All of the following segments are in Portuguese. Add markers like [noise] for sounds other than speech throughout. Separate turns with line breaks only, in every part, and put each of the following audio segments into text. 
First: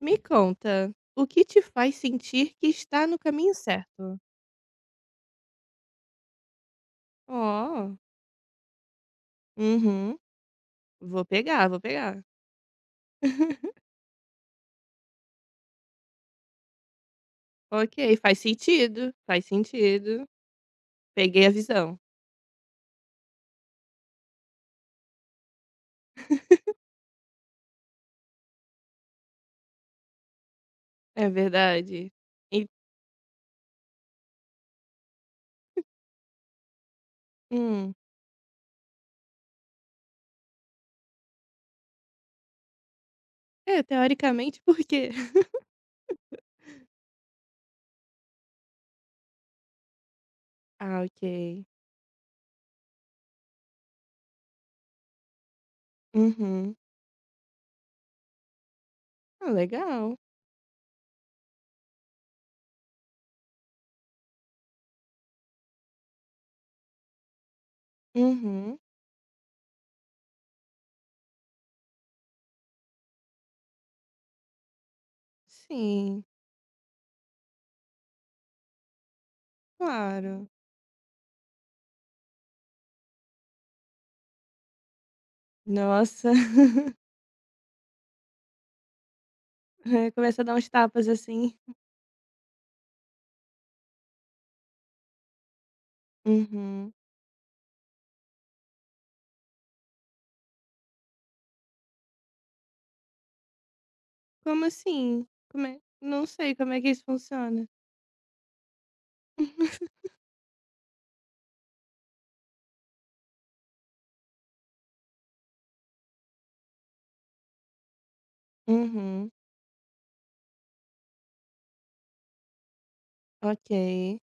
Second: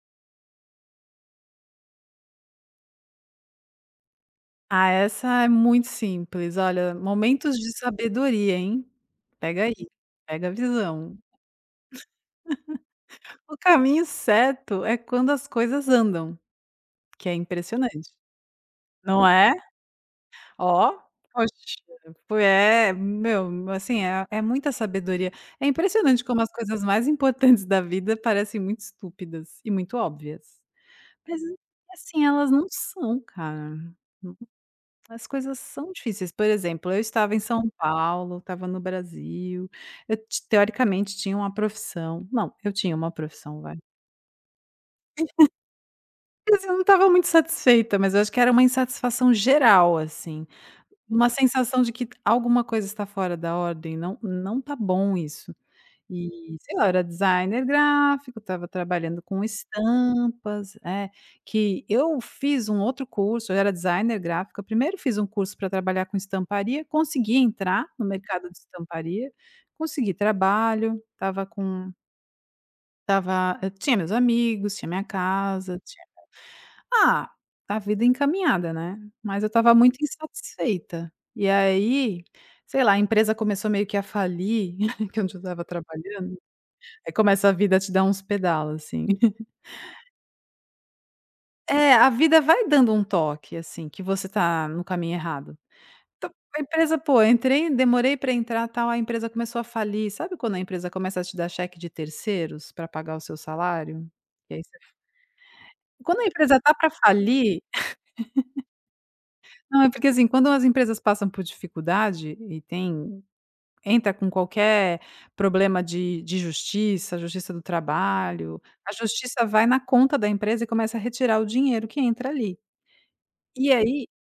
Me conta, o que te faz sentir que está no caminho certo?
Ah, essa é muito simples. Olha, momentos de
Ó,
sabedoria, hein. Pega aí,
uhum,
pega a visão.
vou pegar, vou pegar.
O
[laughs]
caminho certo é quando as coisas andam, que é impressionante,
Ok, faz sentido,
não
faz
é?
sentido.
Ó,
Peguei a
poxa,
visão.
foi é, meu, assim, é muita sabedoria. É impressionante como as
[laughs]
coisas mais importantes da vida parecem muito estúpidas e muito óbvias,
É
mas
verdade.
assim, elas
E,
não são, cara. As coisas são difíceis, por exemplo, eu estava em São
hum,
Paulo, estava no Brasil, eu ti teoricamente tinha uma profissão, não, eu tinha uma profissão, vai.
é, teoricamente, por quê? [laughs]
Quer dizer, eu não estava muito satisfeita, mas eu acho que era uma insatisfação geral, assim,
Ah,
uma
ok.
sensação de que alguma coisa está fora da ordem, não, não está bom isso. E,
Uhum.
sei lá, eu era designer gráfico, estava trabalhando com
Ah, legal.
estampas, que eu fiz um outro curso, eu era designer gráfica, primeiro fiz um curso para trabalhar com estamparia, consegui entrar no mercado de
Uhum.
estamparia, consegui trabalho, estava com tava eu tinha meus amigos, tinha minha casa, tinha
Sim,
ah, a vida encaminhada, né, mas eu estava muito
claro.
insatisfeita. E aí, sei lá, a empresa começou meio que a falir, [laughs] que é onde eu estava
Nossa.
trabalhando.
[laughs]
Aí começa a vida a te dar uns pedalos, assim. [laughs]
É, começa a dar uns tapas assim.
É, a vida vai dando um toque, assim, que você tá no caminho errado. Então, a
Uhum.
empresa, pô, entrei, demorei pra entrar, tal, a empresa começou a falir. Sabe quando a empresa começa a te dar cheque de terceiros pra pagar o seu salário? E aí
Como
você
assim? Como é?
quando
Não
a
sei
empresa
como
tá
é que
pra
isso
falir,
funciona.
não, é
[laughs]
porque, assim, quando as empresas passam por dificuldade e tem entra com qualquer problema de justiça, justiça do trabalho, a
Uhum,
justiça vai na conta da empresa e começa a retirar o dinheiro que entra ali. E aí,
ok.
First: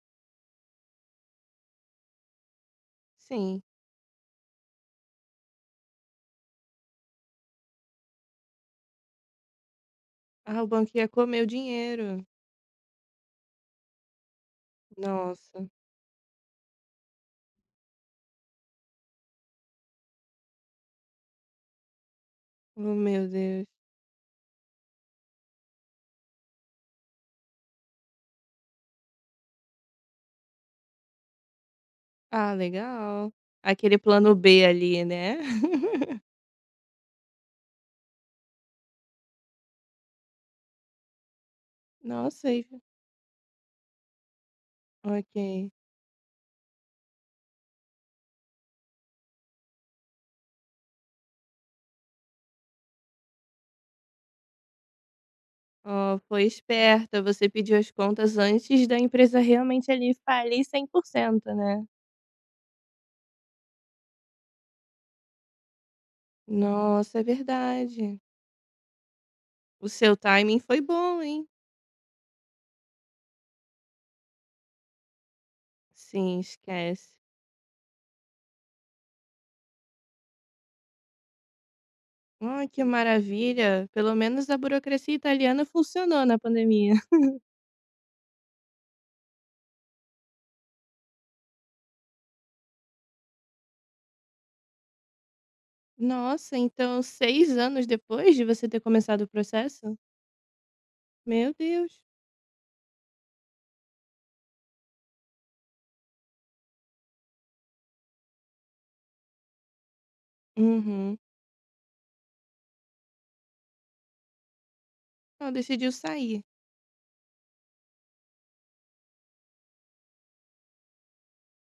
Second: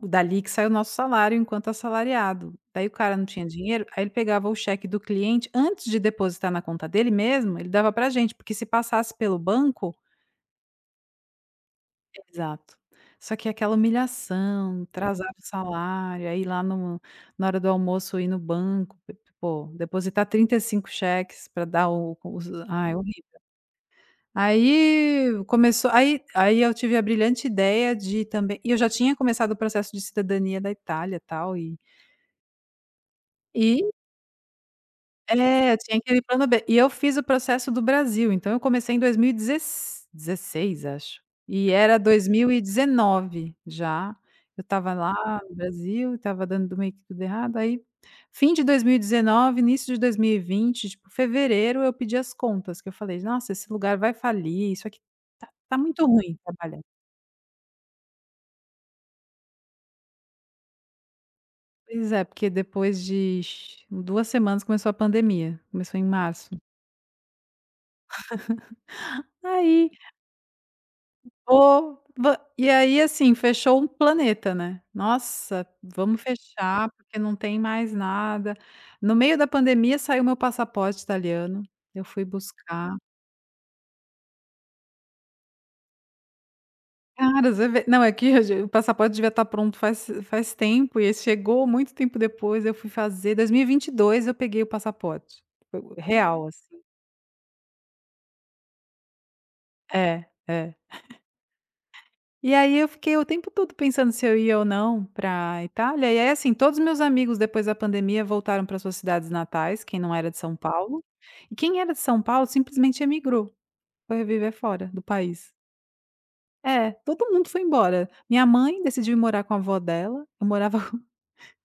o dali que sai o nosso salário enquanto assalariado. Daí o cara não tinha
Sim.
dinheiro, aí ele pegava o cheque do cliente, antes de depositar na conta dele mesmo, ele dava pra gente, porque se passasse pelo banco,
Ah, o banco ia comer o dinheiro.
exato. Só que aquela humilhação, atrasava o
Nossa,
salário, aí lá no na hora do almoço ir no banco, p pô, depositar 35 cheques para dar o os
oh
ai,
meu
horrível.
Deus.
Aí começou aí aí eu tive a brilhante ideia de também e eu já tinha começado o processo de cidadania da Itália, tal,
Ah, legal.
E
Aquele plano B ali, né.
eu tinha aquele
[laughs]
plano B. E eu fiz o processo do Brasil, então eu comecei em 2016, 16 acho. E era
Nossa, e
2019 já, eu estava lá no
ok.
Brasil, estava dando meio que tudo errado, aí fim de 2019, início de 2020, tipo, fevereiro, eu pedi as contas, que eu falei: "Nossa, esse lugar vai falir, isso aqui tá muito
Ó,
ruim
foi
trabalhar".
esperta, você pediu as contas antes da empresa realmente ali falir 100%, né.
Pois é, porque depois de 2 semanas começou a pandemia, começou em março.
Nossa, é verdade. O
Aí
seu timing foi bom, hein.
Oba! E aí, assim, fechou um planeta, né. "Nossa, vamos
Sim,
fechar,
esquece.
porque não tem mais nada." No meio da pandemia saiu meu passaporte italiano, eu fui
Ai, que
buscar.
maravilha! Pelo menos a burocracia italiana funcionou na pandemia. [laughs]
Cara, você vê, não, é que [laughs] eu já o passaporte devia estar pronto faz tempo, e esse chegou muito tempo depois. Eu fui fazer 2022, eu peguei o passaporte, foi real,
Nossa,
assim.
então 6 anos depois de você ter começado o processo?
É, é.
Meu Deus.
E aí eu fiquei o tempo todo pensando se eu ia ou não pra Itália, e aí, assim, todos os meus amigos depois da pandemia voltaram para suas cidades natais, quem não era de São Paulo,
Uhum.
e quem era de São Paulo simplesmente emigrou, foi viver fora do
Ela
país.
decidiu sair.
É, todo mundo foi embora. Minha mãe decidiu ir morar com a avó dela, eu morava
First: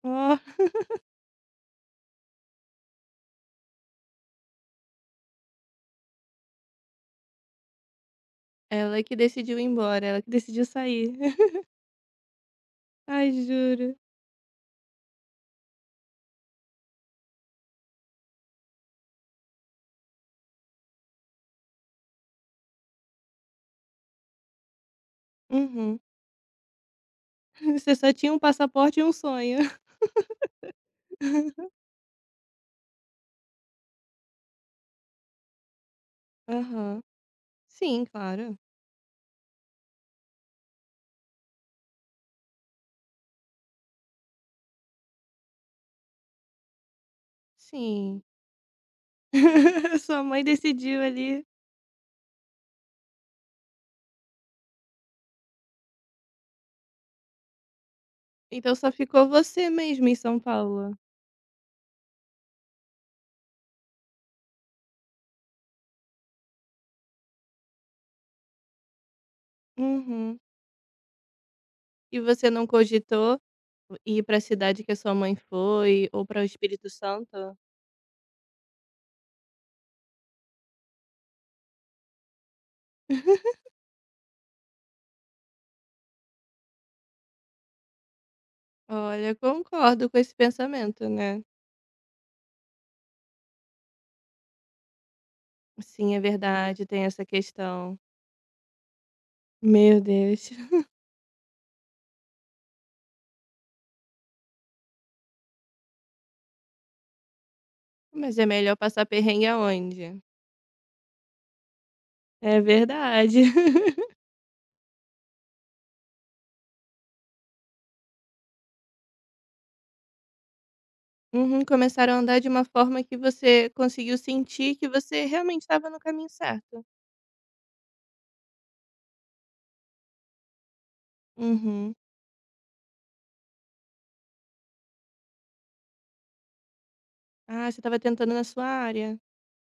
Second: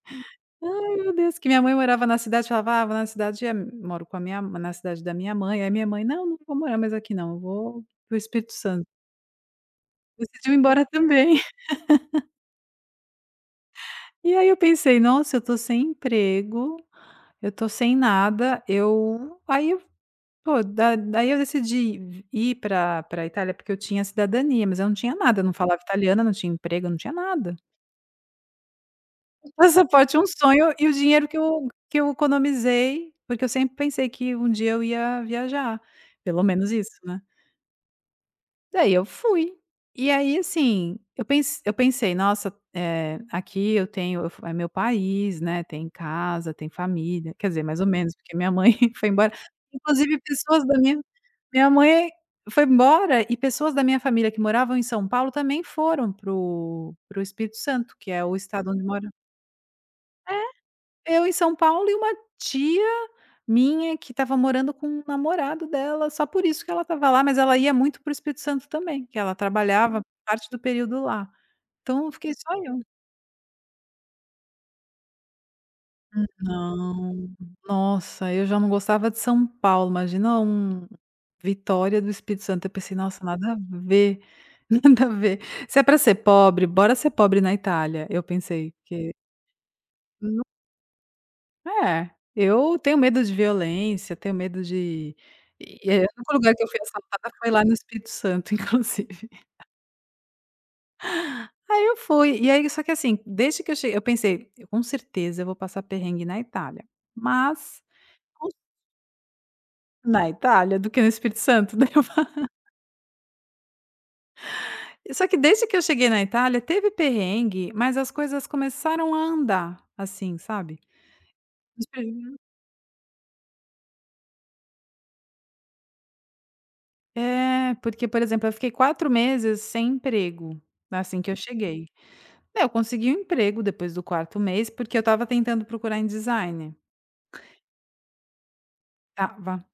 Ó, [laughs]
[laughs] ai, meu Deus, que minha mãe morava na cidade, falava: "Ah, vou na cidade, moro com a minha na cidade da minha mãe", aí minha mãe: "Não, não vou morar mais aqui não, eu vou para o Espírito Santo".
ela que decidiu ir embora, ela que
Decidiu ir
decidiu
embora
sair.
também.
[laughs]
[laughs]
Ai, juro.
E aí eu pensei: "Nossa, eu tô sem emprego". Eu tô sem nada, eu aí eu pô, da daí eu decidi ir para Itália, porque eu tinha cidadania, mas eu não tinha nada, eu não falava
Uhum.
italiana, não tinha emprego, não tinha nada.
[laughs]
[laughs]
Você só tinha um passaporte e um
O
sonho.
passaporte é um sonho e o dinheiro que eu
[laughs]
que eu economizei, porque eu sempre pensei que um dia eu ia viajar, pelo menos isso,
Aham.
né.
Sim, claro.
Daí eu fui. E aí, assim, eu pensei: "Nossa, eh, aqui eu tenho eu é meu país, né, tem casa, tem família", quer dizer, mais ou menos,
Sim.
porque minha mãe [laughs] foi embora.
[laughs]
Inclusive
Sua mãe
pessoas da minha
decidiu ali.
minha mãe foi embora, e pessoas da minha família que moravam em São Paulo também foram pro Espírito Santo, que é o estado
Então
onde
só
mora
ficou você mesmo em São Paulo.
eu em São Paulo e uma tia minha que estava morando com o namorado dela, só por isso que ela estava lá, mas ela ia muito para o Espírito Santo também, que ela trabalhava
Uhum.
parte do período lá. Então
E
fiquei
você
só
não
eu.
cogitou ir para a cidade que a sua mãe foi ou para o Espírito
Não,
Santo?
nossa, eu já não gostava de São Paulo, imagina Vitória do Espírito Santo, eu pensei: "Nossa, nada a ver, [laughs] nada a ver. Se é para ser pobre, bora ser pobre na Itália", eu pensei, porque
Olha, concordo com esse pensamento, né.
é, eu tenho medo de violência, tenho medo de e aí, o
Sim, é
único lugar que eu fui
verdade, tem essa
assaltada foi lá no
questão.
Espírito Santo, [laughs] inclusive.
Meu Deus. [laughs]
Aí eu fui, e aí só que assim, desde que eu cheguei eu pensei: "Eu com certeza eu vou passar perrengue na Itália, mas
Mas é
[laughs]
melhor passar perrengue aonde?
na Itália do que no Espírito Santo", daí [laughs]
É verdade. [laughs]
só que desde que eu cheguei na Itália teve perrengue, mas as coisas começaram a andar, assim, sabe.
Uhum, começaram a
Uhum.
andar de uma forma que você conseguiu sentir que você realmente estava no caminho certo.
É, porque, por exemplo, eu fiquei 4 meses sem emprego, assim que eu cheguei.
Uhum.
É, eu consegui um emprego depois do quarto mês, porque eu estava tentando procurar em design.
Ah, você estava tentando na sua área.
Estava.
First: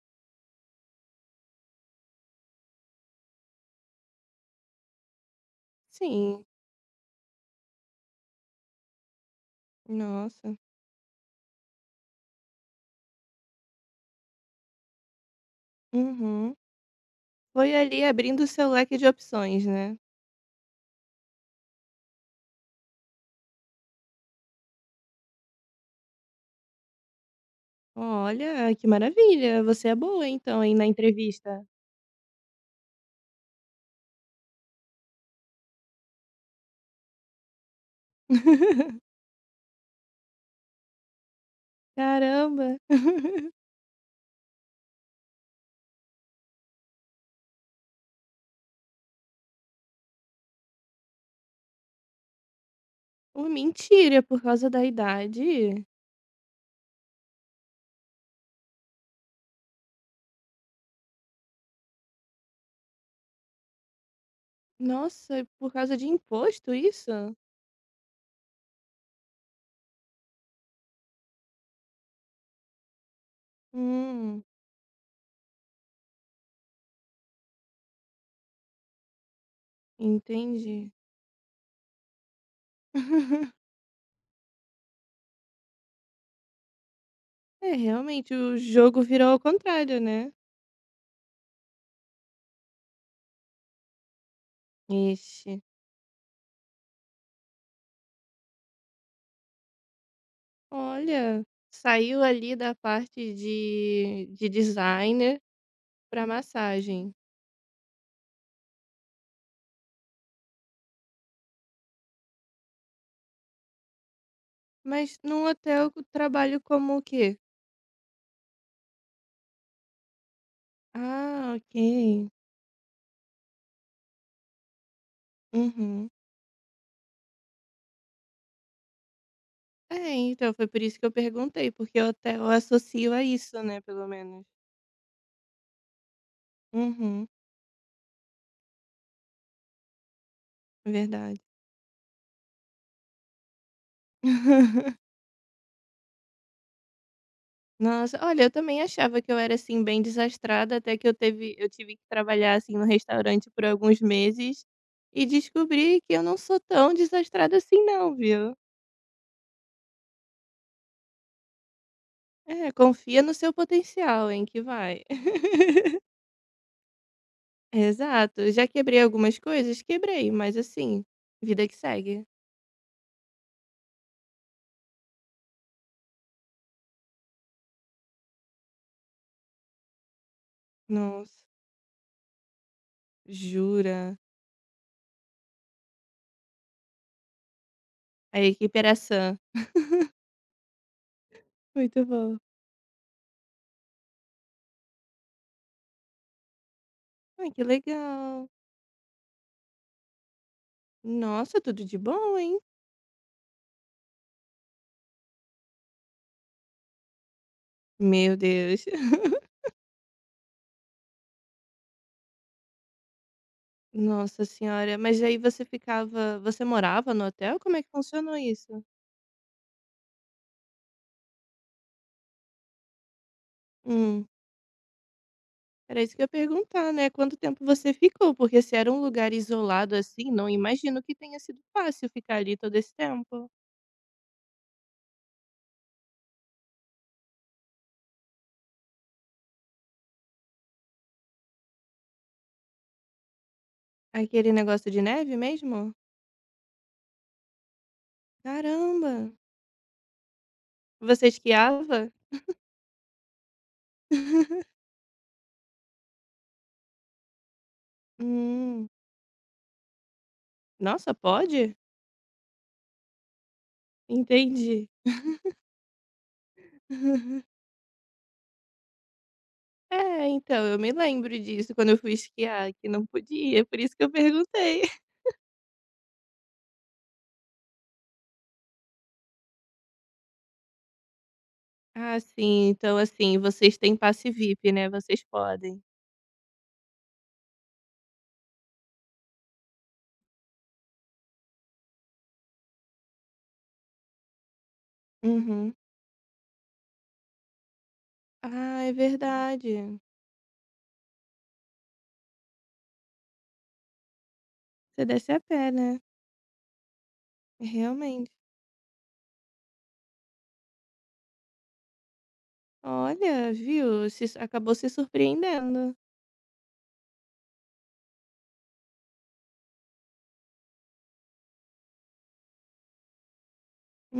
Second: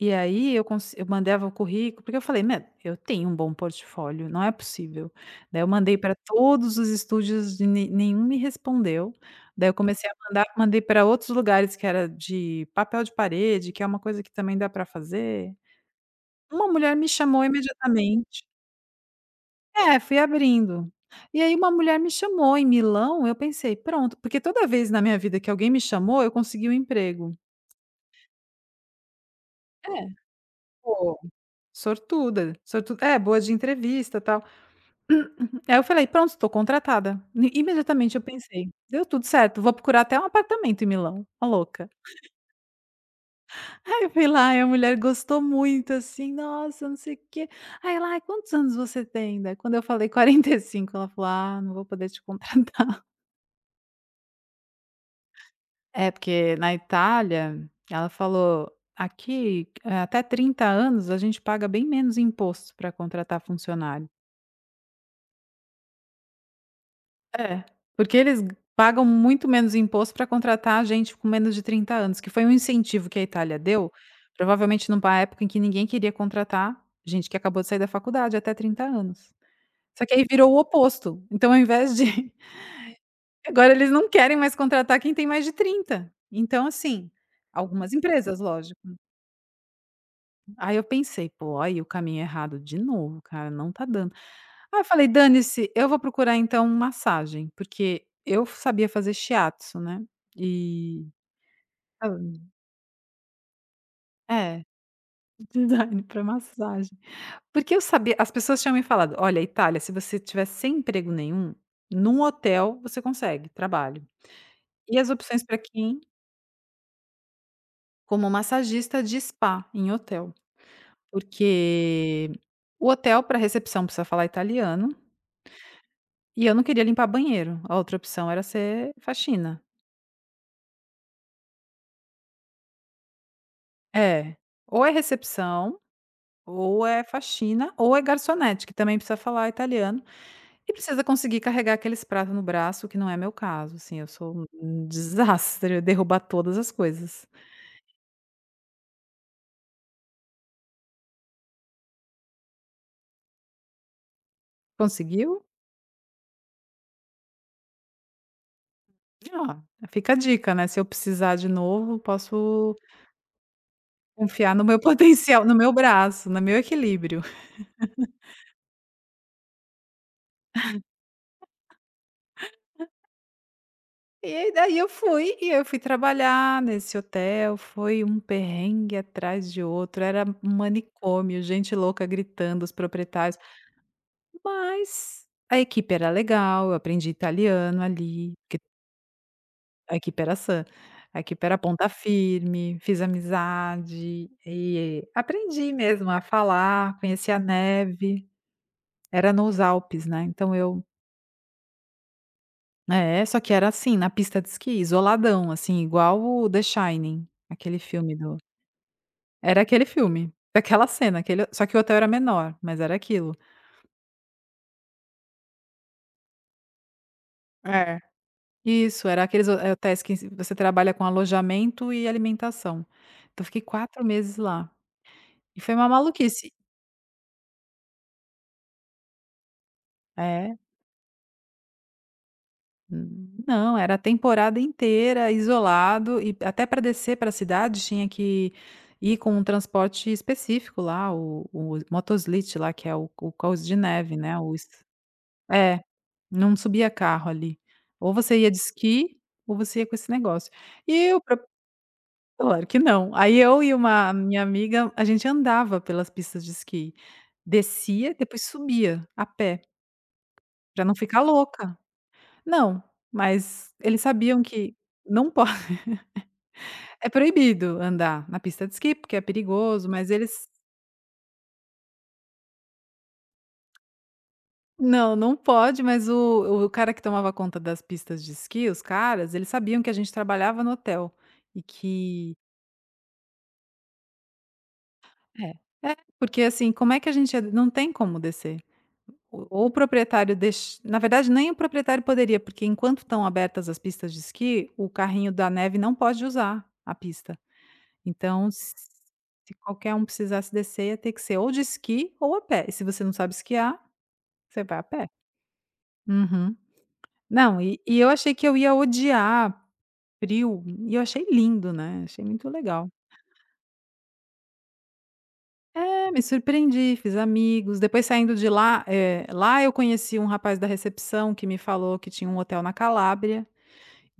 E aí eu mandava o currículo, porque eu falei: "Meu, eu tenho um bom portfólio, não é possível". Daí eu mandei para
Sim,
todos os estúdios e ne nenhum me respondeu. Daí eu comecei a mandar,
nossa.
mandei para outros lugares que era de papel de parede, que é uma coisa que também dá para fazer.
Uhum.
Uma mulher me chamou
Foi ali abrindo
imediatamente.
o seu leque de opções, né.
É, fui abrindo. E aí uma mulher me chamou em Milão, eu pensei: "Pronto", porque toda vez na minha vida que alguém me chamou, eu consegui um emprego.
Olha, que maravilha, você
É.
é boa então, hein, na
Pô,
entrevista.
sortuda, sortu é, boa de entrevista, tal. [clears throat] Aí eu falei: "Pronto, estou contratada". I imediatamente eu pensei: "Deu
[laughs]
tudo certo, vou procurar até um apartamento em Milão, a louca".
Caramba. [laughs]
[laughs] Aí eu fui lá e a mulher gostou muito, assim: "Nossa, não sei o quê". Aí ela: "Ai, quantos anos você tem, ainda?" Quando eu falei: 45, ela falou: "Ah, não vou poder te contratar".
Uma mentira, por causa da idade?
É, porque na Itália, ela falou: "Aqui, até 30 anos a gente paga bem menos imposto para contratar funcionário".
Nossa, por causa de imposto isso?
É, porque eles pagam muito menos imposto para contratar gente com menos de 30 anos, que foi um incentivo que a Itália deu,
Hum,
provavelmente numa época em que ninguém queria contratar gente que acabou de sair da faculdade até 30 anos. Só que aí virou o
Entendi.
oposto, então ao invés de [laughs]
[laughs]
agora eles não querem mais contratar quem tem mais de 30. Então assim,
É,
algumas
realmente
empresas,
o
lógico.
jogo virou ao contrário, né.
Aí eu pensei: "Pô, aí o caminho errado de novo, cara, não tá dando". Aí eu falei:
Ixe.
"Dane-se, eu vou procurar então massagem", porque eu sabia fazer shiatsu, né, e.
Olha,
Hã.
saiu ali da parte de
É,
de
[laughs]
designer
design pra
para
massagem.
massagem.
Porque eu sabia as pessoas tinham me falado: "Olha, Itália, se você tiver sem emprego nenhum, num hotel você consegue trabalho". E as
Mas num
opções para
hotel
quem?
eu trabalho como o quê?
Como massagista de spa em hotel,
Ah, ok.
porque o hotel para recepção precisa falar italiano.
Uhum.
E eu não queria limpar banheiro, a outra opção era ser faxina.
É, então, foi por isso que eu perguntei, porque eu até eu associo a isso, né, pelo
É,
menos.
ou é recepção, ou é
Uhum,
faxina, ou é garçonete, que também precisa falar italiano, e precisa conseguir
verdade.
carregar aqueles pratos no braço, que não é meu caso, assim, eu sou um
[laughs]
desastre, eu derrubar todas as coisas.
Nossa, olha, eu também achava que eu era, assim, bem desastrada, até que eu tive que trabalhar, assim, no restaurante por alguns meses e
Conseguiu?
descobri que eu não sou tão desastrada assim não, viu.
Ó, fica a dica, né, se eu precisar de novo,
É,
posso
confia no seu potencial, hein,
confiar
que
no meu [laughs]
vai.
potencial, no meu
[laughs]
braço, no meu equilíbrio.
Exato. Já quebrei algumas coisas? Quebrei, mas, assim, vida que segue.
E aí daí eu fui, e eu fui trabalhar nesse hotel, foi um perrengue atrás de outro, era um manicômio,
Nossa,
gente louca gritando, os proprietários,
jura?
mas a equipe era legal, eu aprendi italiano ali,
A
porque
equipe era sã.
a equipe era sã, a equipe era ponta
Muito bom.
firme, fiz amizade e aprendi mesmo a falar, conheci a
Ai, que
neve,
legal.
era nos Alpes, né, então
Nossa, tudo de bom, hein.
só que era assim, na pista de esqui, isoladão, assim, igual o The Shining, aquele filme
Meu
do
Deus. [laughs]
era aquele filme, aquela cena, aquele só que o hotel era menor, mas era aquilo.
Nossa senhora, mas aí você morava no hotel? Como é que
É.
funcionou isso?
Isso, era aqueles ho hotéis que s você trabalha com alojamento e alimentação. Então fiquei quatro
Hum,
meses lá, e foi uma
Era isso que eu ia
maluquice.
perguntar, né, quanto tempo você ficou? Porque se era um lugar isolado, assim, não
É,
imagino que tenha sido fácil ficar ali todo esse tempo.
não, era a temporada inteira isolado e até pra descer pra cidade tinha que ir com um transporte específico lá, o motoslit lá, que é o cous de neve, né,
Aquele
o es
negócio de neve
é,
mesmo?
não subia carro ali. Ou você ia de
Caramba.
esqui, ou você ia com esse negócio. E eu
Você
pra
esquiava?
Claro que não. Aí eu e uma minha
[laughs]
amiga, a gente andava pelas pistas de esqui. Descia, depois
Hum.
subia a pé, pra não
Nossa,
ficar
pode?
louca. Não, mas eles sabiam que
Entendi.
não pode, [laughs] é
[laughs]
proibido andar na pista de esqui, porque é perigoso, mas
É,
eles,
então, eu me lembro disso quando eu fui esquiar, que não podia, por isso que eu perguntei. [laughs]
não, não pode, mas o cara que tomava conta das pistas de esqui, os caras, eles sabiam que a gente trabalhava no hotel e
Ah,
que...
sim, então assim, vocês têm passe VIP, né, vocês
É.
podem.
É, porque assim, como é que a gente ia não tem como descer. O ou o proprietário deix Na verdade, nem o proprietário poderia, porque enquanto estão abertas as pistas de esqui, o carrinho da
Uhum.
neve não pode usar a pista. Então, se
Ah, é
se qualquer
verdade.
um precisasse descer, ia ter que ser ou de esqui ou a pé. E se você não sabe esquiar, você vai a
Você
pé.
desce a pé, né?
Uhum. Não, e eu
Realmente.
achei que eu ia odiar frio, e eu achei lindo, né, achei muito legal.
Olha, viu, se s- acabou se surpreendendo.
É, me surpreendi, fiz amigos. Depois, saindo de lá, lá eu conheci um rapaz da recepção que me falou que tinha um hotel na Calábria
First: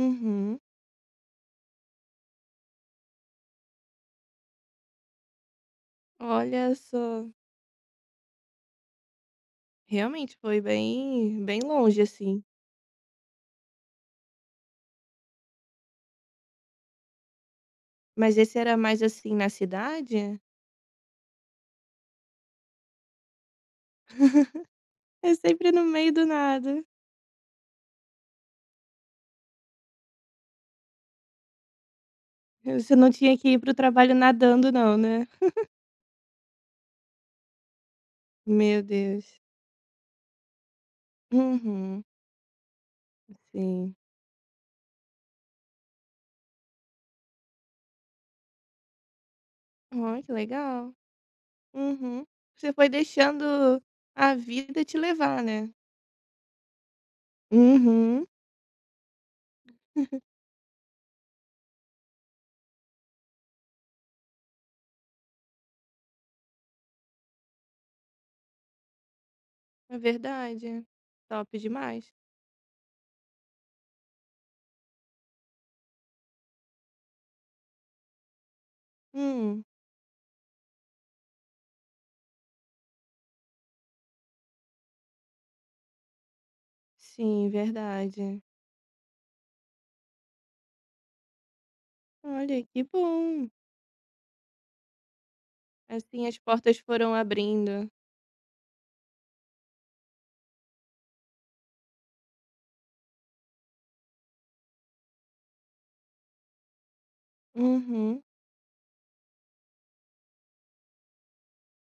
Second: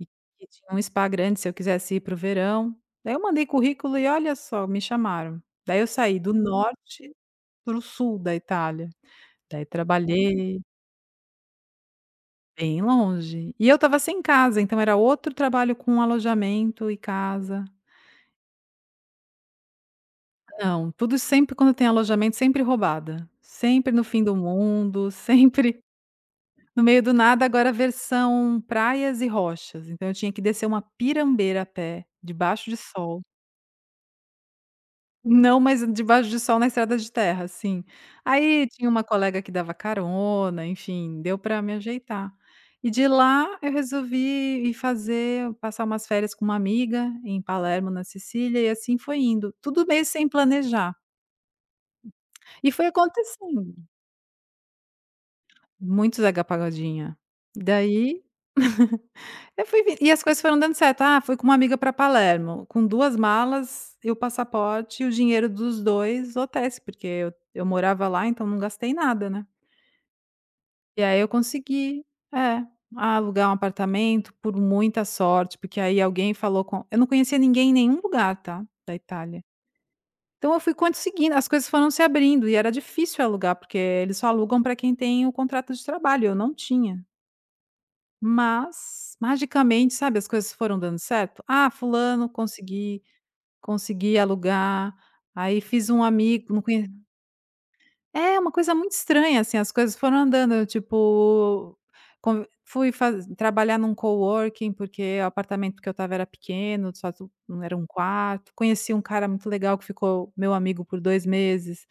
e que tinha um spa grande se eu quisesse ir para o verão. Daí eu mandei currículo e, olha só, me chamaram. Daí eu saí do
Olha
norte
só.
para o sul da Itália. Daí
Realmente foi
trabalhei
bem, bem longe, assim.
bem longe. E eu estava sem casa, então era outro trabalho com alojamento e casa.
Mas esse era mais assim na cidade?
Não, tudo, sempre quando tem alojamento, sempre roubada. Sempre no fim do mundo, [laughs]
É sempre
sempre
no meio do nada.
no meio do nada, agora versão praias e rochas, então eu tinha que descer uma pirambeira a pé, debaixo de
Você não
sol.
tinha que ir pro trabalho nadando, não, né?
Não, mas debaixo de sol na estrada de terra, assim. Aí
Meu
tinha uma
Deus.
colega que dava carona, enfim, deu para me
Uhum.
ajeitar. E de lá eu
Sim.
resolvi ir fazer passar umas férias com uma amiga em Palermo, na Sicília, e assim foi indo, tudo meio
Olha,
sem
que legal.
planejar.
Uhum.
E
Você
foi
foi
acontecendo,
deixando a vida te levar, né.
muito Zeca Pagodinha. Daí
Uhum.
eu fui vi e as coisas foram dando certo. Ah, fui com uma amiga para Palermo, com 2 malas e o passaporte e o dinheiro dos 2 hotéis, porque eu morava lá, então não gastei nada, né.
É verdade.
E aí eu
Top
consegui,
demais.
é, alugar um apartamento, por muita sorte, porque aí alguém falou com eu não conhecia ninguém em nenhum lugar, tá, da Itália.
Hum.
Então eu fui conseguindo, as coisas foram se abrindo, e era difícil alugar, porque eles só alugam para quem tem o contrato de trabalho, eu não tinha.
Sim, verdade.
Mas, magicamente, sabe, as coisas foram dando certo. "Ah, fulano,
Olha, que
consegui
bom.
consegui alugar", aí fiz um
Assim as
amigo, não
portas
conhe
foram abrindo.
é uma coisa muito estranha, assim, as coisas foram andando, eu, tipo, con fui faz trabalhar num coworking, porque o apartamento que eu tava era pequeno, só tu não era um
Uhum.
quarto. Conheci um cara muito legal que ficou meu amigo por 2 meses.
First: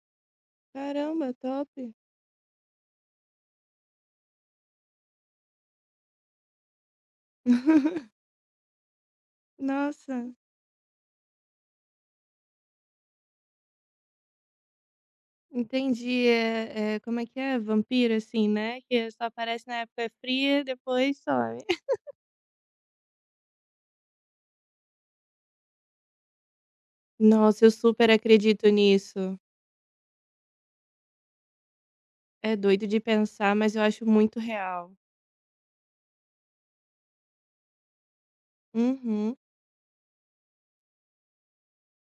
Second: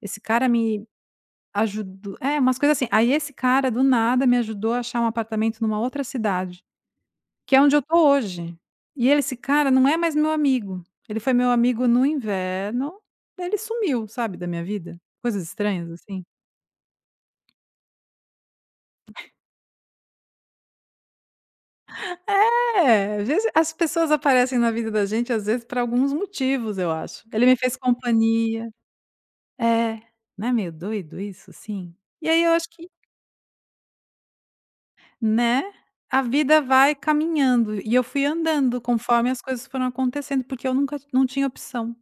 Esse cara me
Caramba, top.
ajudou, umas coisas assim. Aí esse cara, do nada, me ajudou a achar um apartamento numa outra cidade. Que é onde eu tô
[laughs]
hoje. E ele Esse cara não é mais
Nossa,
meu amigo. Ele foi meu amigo no inverno, daí ele sumiu, sabe, da minha vida. Coisas estranhas, assim.
entendi. É como é que é? Vampiro, assim, né, que só aparece na época fria, depois some.
É, às vezes as pessoas aparecem na vida da gente, às vezes, pra alguns motivos, eu acho. Ele me
Nossa, eu
fez
super acredito
companhia.
nisso.
É. Não é meio doido isso, assim? E aí eu
É
acho
doido
que,
de pensar, mas eu acho muito real.
né, a vida vai caminhando e eu fui andando conforme
Uhum,
as coisas foram acontecendo, porque eu nunca não tinha opção.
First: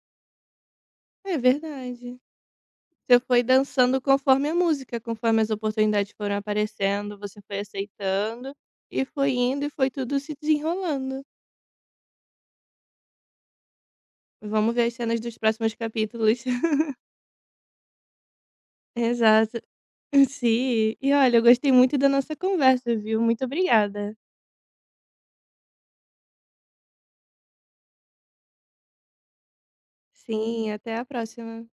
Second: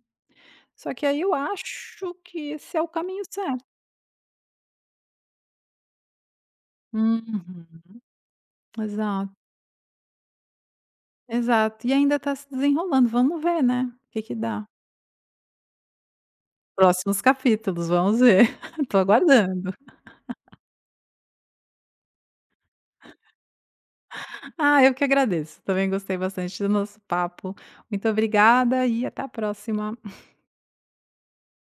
Só que aí eu
é
acho
verdade.
que esse é o
Você
caminho
foi
certo.
dançando conforme a música, conforme as oportunidades foram aparecendo, você foi
Uhum.
aceitando e foi
Exato,
indo e foi tudo se desenrolando.
exato. E ainda está se desenrolando, vamos ver, né, o que que dá.
Vamos ver as cenas dos próximos capítulos. [laughs]
Próximos capítulos, vamos ver. [laughs] Estou
Exato.
aguardando.
Sim. E olha, eu gostei muito da nossa conversa, viu? Muito obrigada.
Ah, eu que agradeço, também gostei bastante do nosso papo. Muito obrigada e até a próxima.
Sim, até a próxima.